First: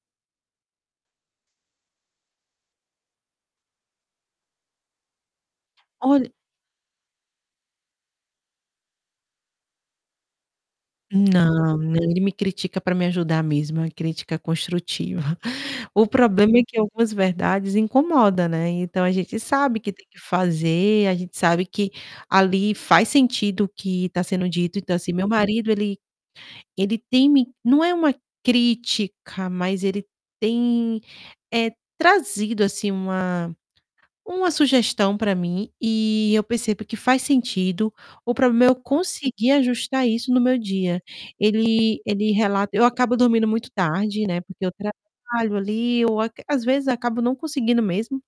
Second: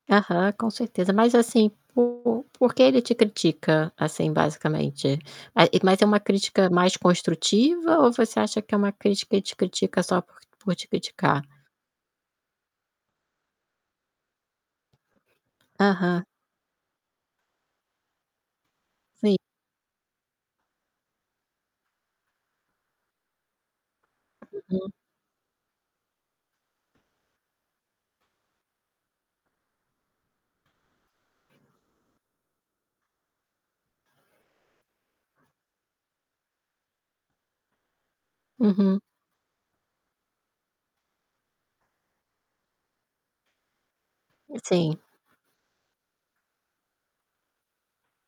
Aham, com certeza. Mas assim, por por que ele te critica, assim basicamente? Eh, mas é uma Olha crítica mais construtiva ou você acha que é uma crítica, e te critica só por por te criticar? Não, não, ele me critica para me ajudar mesmo, uma crítica construtiva. O Aham. problema é que algumas verdades incomoda, né, então a gente Sim. sabe que tem que fazer, a gente sabe que, ali faz sentido o que está sendo dito, Uhum. então assim, meu marido ele ele teme não é uma crítica, mas ele tem, eh, trazido assim uma uma sugestão para mim, e eu percebo que faz sentido, o problema é eu Uhum. conseguir ajustar isso no meu dia, ele ele rela eu acabo dormindo muito tarde, né, porque eu Sim. trabalho ali, eu aqu às vezes, acabo não conseguindo mesmo.